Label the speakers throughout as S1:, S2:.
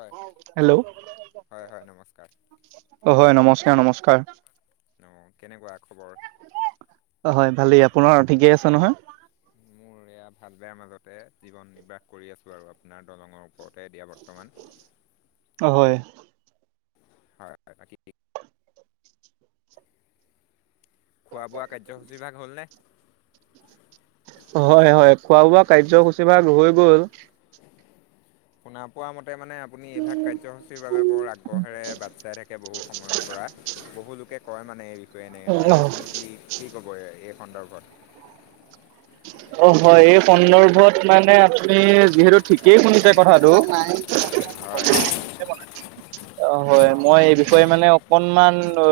S1: হয়
S2: হেল্ল'
S1: হয় হয় নমস্কাৰ
S2: অ হয় নমস্কাৰ নমস্কাৰ,
S1: অঁ কেনেকুৱা খবৰ?
S2: অ হয় ভালেই আপোনাৰ ঠিকেই আছে নহয়? [inaudible]
S1: এইয়া ভাল বেয়াৰ মাজতে জীৱন নিৰ্বাহ কৰি আছোঁ আৰু আপোনাৰ দলঙৰ ওপৰতে এতিয়া বৰ্তমান।
S2: অ হয়।
S1: হয় হয় খোৱা বোৱা কাৰ্যসূচী বিলাক হলনে?
S2: হয় হয় খোৱা বোৱা কাৰ্যসূচী ভাগ হৈ গ'ল।
S1: শুনা পোৱা মতে মানে আপুনি এইভাগ কাৰ্যসূচীৰ বাবে বৰ আগ্ৰহেৰে বাট চাই থাকে। সেই বহু সময়ৰ পৰা বহুলোকে কয় মানে এই বিষয়ে এনেদৰে আপুনি কি কি ক'ব এই সন্দৰ্ভত
S2: অ হয় এই সন্দৰ্ভত মানে আপুনি যিহেতু ঠিকেই শুনিছে কথাটো
S1: হয়
S2: [unintelligible] অঁ হয়, মই এই বিষয়ে মানে অকনমান অ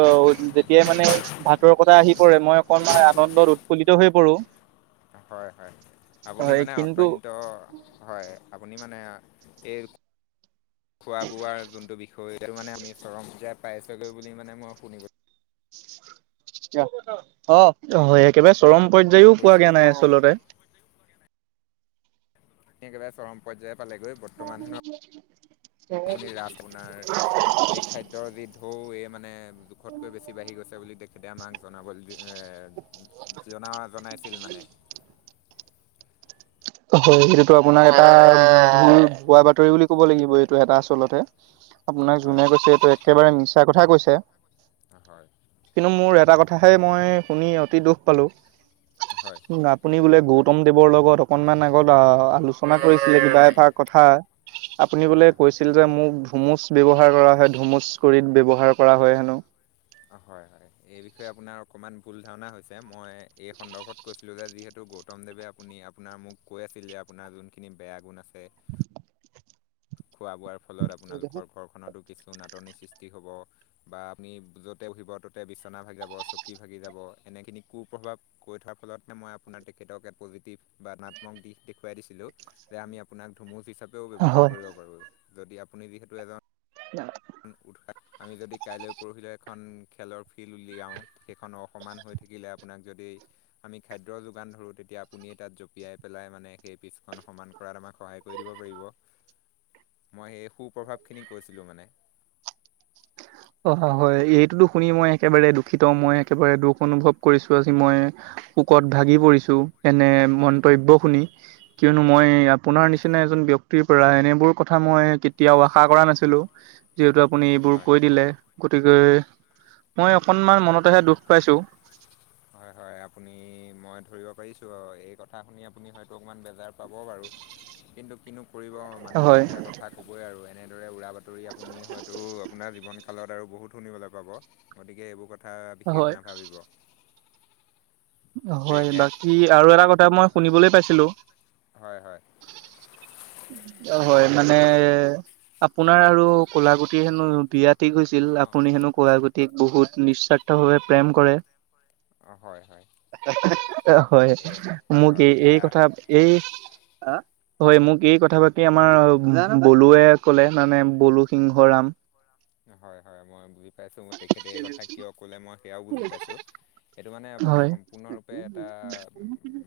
S2: যেতিয়াই মানে- ভাতৰ কথা আহি পৰে মই অকনমান আনন্দত উৎফুল্লিত হৈ পৰো।
S1: হয় হয়। আপুনি
S2: হয়
S1: মানে
S2: কিন্তু
S1: অত্যন্ত হয় আপুনি মানে এই- খোৱা বোৱাৰ যোনটো বিষ- ত এইডাল মানে আনি চৰম পূজাই পাইছগৈ বুলি মানে মই শুনি-
S2: অ হয় একেবাৰে চৰম পৰ্যায়ও পোৱা
S1: কৰিছিল
S2: গে নাই আচলতে।
S1: একেবাৰে চৰম পৰ্যায় পালেগৈ। বৰ্তমান হেনো আপুনি ৰাজ আপোনাৰ
S2: [unintelligible]
S1: এই খাদ্যৰ যি ঢৌ এই মানে- জোখতকৈ বেছি বাঢ়ি গৈছে বুলি তেখেতে আমাক জনাবলে দিয়ে। জনা জনাইছিল মানে।
S2: অ হয় সেইটোতো আপোনাক এটা ভোৱা বাতৰি বুলি- কব লাগিব এইটো এটা আচলতে আপোনাক
S1: হয়
S2: যোনে কৈছে
S1: হয়
S2: এইটো একেবাৰে মিছা কথা কৈছে।
S1: অ হয়।
S2: কিন্তু মোৰ এটা কথাহে মই শুনি অতি দুখ পালোঁ।
S1: হয়।
S2: ন আপুনি বোলে গৌতম দেৱৰ অকনমান আগত আলোচ- ৰচনা কৰিছিলে কিবা এষাৰ কথা আপুনি বোলে
S1: হয়
S2: কৈছ-
S1: হয়
S2: আছিল যে মোক ধুমুচ ব্যৱহাৰ কৰা হয় ধুমুচ কৰিত ব্যৱহাৰ কৰা হয় হেনো।
S1: অঁ হয় হয় এই বিষয়ে আপোনাৰ অকণমান ভুল ধাৰণা হৈছে মই এই সন্দৰ্ভত কৈছিলোঁ যে যিহেতু গট- গৌতম দেৱে আপুনি আপোনাৰ মোক কৈ আছিল যে আপোনাৰ যোনখিনি বেয়া গুণ আছে। খোৱা বোৱাৰ ফলত আপোনালোকৰ ঘৰখনতো কিছু নাটনিৰ সৃষ্টি হ'ব। বা আমি য'তে বহিব ত'তে বিচনা ভাগি যাব চকী ভাগি যাব এনেখিনি কু-প্ৰভাৱ- কৈ থোৱাৰ ফলতহে মই আপোনাক তেখেতক এক পজিটিভ বা নাত্মক দিশ দেখুৱাই দিছিলোঁ। যে আমি আপোনাক ধুমুচ হিচাপেও ব্যৱহাৰ
S2: হয়।
S1: কৰিব পাৰো, যদি আপুনি যিহেতু এজন-
S2: না-
S1: উন উদঘাট- আমি যদি কাইলৈ পৰহিলৈ এখন খেলৰ ফিল্ড উলিয়াওঁ সেইখন অসমান হৈ থাকিলে আপোনাক যদি- আমি খাদ্যৰ যোগান ধৰো তেতিয়া তাত জঁপিয়াই পেলাই মানে সেই পিছখন সমান- কৰাত আমাক সহায় কৰি দিব পাৰিব। মই সেই সু প্ৰভাৱখিনি কৈছিলোঁ মানে।
S2: অহ হয়, এইটোতো শুনি মই একেবাৰে দুখিত মই একেবাৰে দুখ অনুভৱ কৰিছো আজি মই- শোকত ভাগি পৰিছো এনে মন্তব্য শুনি। কিয়নো মই আপোনাৰ নিচিনা এজন ব্যক্তিৰ পৰা এনেবোৰ কথা মই কেতিয়াও আশা কৰা নাছিলো। যিহেতু আপুনি এইবোৰ
S1: হয়
S2: কৈ দিলে গতিকে মই অকণমান মনতেহে দুখ পাইছোঁ।
S1: হয় হয় আপুনি মই ধৰিব পাৰিছোঁ আৰু এই কথা শুনি আপুনি হয়তো অকমান বেজাৰ পাব বাৰু। কিন্তু কিনো- কৰিব মানুহে
S2: হয়
S1: এতিয়া কথা ক'বই আৰু এনেদৰে উৰা বাতৰি আপুনি হয়তো আপোনাৰ জীৱন- কালত আৰু বহুত শুনিবলে পাব। গতিকে এইবোৰ কথা বিষেশ
S2: হয়
S1: নাভাবিব।
S2: হয়,
S1: সেয়া
S2: বাকী আৰু এটা কথা মই শুনিবলৈ পাইছিলো, -
S1: হয় হয়।
S2: অ হয়, মানে আপোনাৰ আৰু কোলা গুটি হেনো বিয়াত- ঠিক হৈছিল। আপুনি
S1: অ
S2: হেনো কলাগুটিক বহুত নিস্বাৰ্থ ভাৱে প্ৰেম কৰে।
S1: হয় হয়
S2: হয়
S1: এয়া
S2: মোক
S1: হয়
S2: এই এই
S1: এয়া
S2: কথা এই আ হয় মোক এই কথা পাতি আমাৰ বলুৱে কলে মানে বলু সিংহ ৰাম।
S1: অ হয় হয় মই বুজি পাইছোঁ মোক তেখেতে এই কথা কিয় ক'লে মই সেয়াও বুজি পাইছোঁ। সেইটো মানে আপোনাৰ
S2: হয়।
S1: সম্পূৰ্ণৰূপে এটা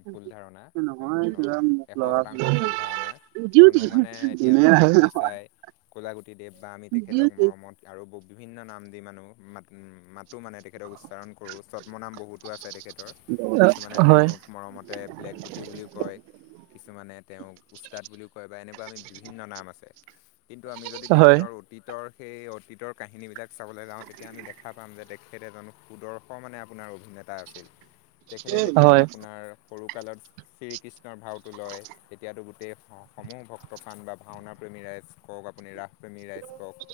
S1: ভুল ধাৰণা
S2: নহয়
S1: সম্পূৰ্ণ।
S2: কিবা মোক
S1: এশ
S2: লগা
S1: শতাংশ ভুল ধাৰণা কিয়নো মানে এতিয়া
S2: যোনে
S1: যদি আপুনি চায় ক'লাগুটি দেৱ বা আমি তেখেতক মৰমত আৰু ব বিভিন্ন নাম দি মানুহ মাত মাত তো মানে তেখেতক উচ্চাৰণ কৰোঁ চদ্মনাম বহুতো আছে তেখেতৰ, কিছুমানে
S2: ৰাখিব হয়
S1: তেওঁক মৰমত তে ব্লেক গুটি বুলি কয়, কিছুমানে তেওঁক উস্তাদ বুলি কয় বা এনে [unintelligible] বিভিন্ন নাম আছে কিন্তু আমি যদি
S2: হয়
S1: তেখেতৰ অতীতৰ সেই অতীতৰ কাহিনীবিলাক চাবলৈ যাওঁ তেতিয়া আমি দেখা পাম যে তেখেত এজন সুদৰ্শ মানে আপোনাৰ অভিনেতা আছিল। তেখেতে যেতিয়া
S2: হয়
S1: আপোনাৰ সৰুকালত শ্ৰীকৃষ্ণৰ ভাওটো লয় তেতিয়াতো গোটেই স সমূহ ভক্তপ্ৰাণ বা ভাওনা প্ৰেমী ৰাইজ কওক, আপুনি ৰাসপ্ৰেমী ৰাইজ কওক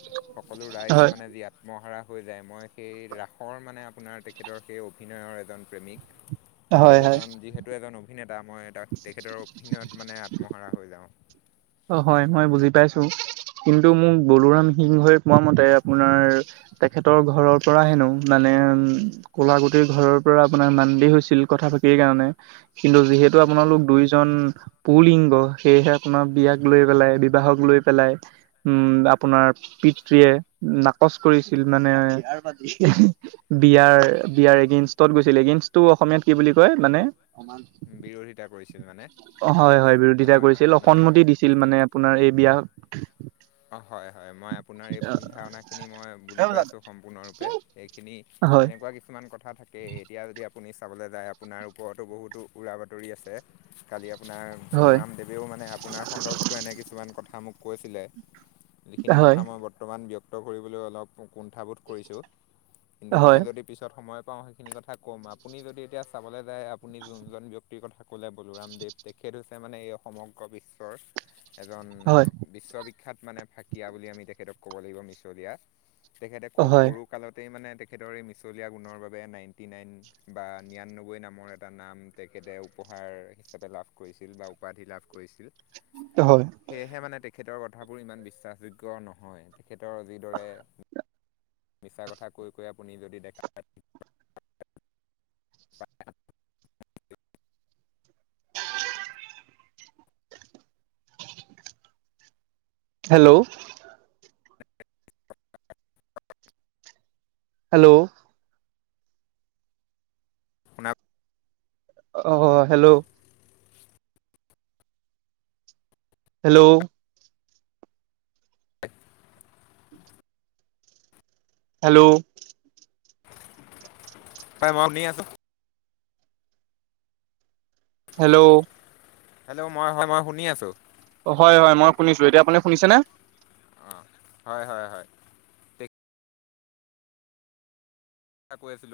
S1: সকলো ৰাইজ
S2: হয়
S1: মানে যি আত্মহাৰা হৈ যায় মই সেই ৰাসৰ মানে আপোনাৰ তেখেতৰ সেই অভিনয়ৰ এজন প্ৰেমিক
S2: হয় হয়
S1: তেখেত
S2: হয়
S1: এজন যিহেতু এজন অভিনেতা মই তাক তেখেতৰ অভিনয়ত মানে আত্মহাৰা হৈ যাওঁ।
S2: অ হয় মই বুজি পাইছো কিন্তু মোক বলোৰাম সিংহই কোৱা মতে আপোনাৰ তেখেতৰ ঘৰৰ পৰা হেনো মানে উম। কলা গুটিৰ ঘৰৰ পৰা আপোনাৰ মান্দি হৈছিল কথা পাতিৰ কাৰণে। কিন্তু
S1: উম,
S2: যিহেতু
S1: হয়।
S2: আপোনালোক দুইজন পুলিংগ সেয়েহে আপোনাৰ বিয়াক
S1: হয়।
S2: লৈ পেলাই বিবাহক লৈ পেলাই উম আপোনাৰ পিতৃয়ে নাকচ কৰিছিল মানে [unintelligible] বিয়াৰ বিয়াৰ এগেইনষ্টত গৈছিল এগেইনষ্টটো অসমীয়াত কি বুলি কয় মানে
S1: বিৰোধিতা কৰিছিল মানে
S2: অ হয় হয় বিৰোধিতা
S1: নহয়
S2: কৰিছিল,
S1: নহয় নহয়
S2: অসন্মতি দিছ ছিল মানে আপোনাৰ এই বিয়া
S1: অ হয় হয় মই আ পোনাৰ এই ভুল ধাৰণাখিনি মই বুজি
S2: হয়
S1: পাইছোঁ সম্পূৰ্ণৰূপে এইখিনি এনেকুৱা কিছুমান কথা থাক কে এতিয়া যদি আপুনি চাবলৈ যায় আপোনাৰ ওপৰতো বহুতো উৰা বাতৰি আছে। কালি আপোনাৰ
S2: হয়
S1: প্ৰধুৰামদেৱেও মানে আপোনাৰ সন্দৰ্ভতো এনে কিছুমান কথা মোক কৈছিলে। যিখিনি
S2: হয়
S1: কথা মই বৰ্তমান ব্যক্ত কৰিবলৈ অলপ কুণ্ঠাবোধ কৰিছোঁ কিন্তু মই
S2: হয়,
S1: যদি পিছত সময় পাওঁ সেইখিনি কথা ক'ম আপুনি যদি এতিয়া চাবলৈ যায় আপুনি যোনজন ব্যক তিৰ কথা ক'লে বলোৰামদেৱ তেখেত হৈছে মানে এই সমগ্ৰ বিশ্বৰ এজন
S2: হয়,
S1: বিশ্ববিখ্যাত মানে ফাঁকীয়া বুলি আমি তেখেতক ক'ব লাগিব মিছলীয়া, তেখেতে খুব
S2: হয়,
S1: সৰু কালতেই মানে তেখেতৰ এই মিছলীয়া গুণৰ বাবে নাইণ্টি নাইন বা নিৰান্নব্বৈ নামৰ এটা নাম তেখেতে উপহাৰ হিচাপে লাভ কৰিছিল বা উপাধি লাভ কৰিছিল।
S2: ত হয়।
S1: সেয়েহে মানে তেখেতৰ কথাবোৰ ইমান বিশ্বাসযোগ্য নহয় তেখেতৰ যিদৰে মিছা কথা কৈ কৈ আপুনি যদি দেখা
S2: হেল্ল'? হেল্ল'?
S1: শুনা
S2: অ hello? Hello?
S1: [unintelligible]
S2: Hello?
S1: [unintelligible]
S2: Hello.
S1: Hello মই হয় মই শুনি আছো।
S2: হয় হয় মই শুনিছো, এতিয়া আপুনি শুনিছেনে?
S1: অঁ হয় হয় হয়। কৈ আছিলো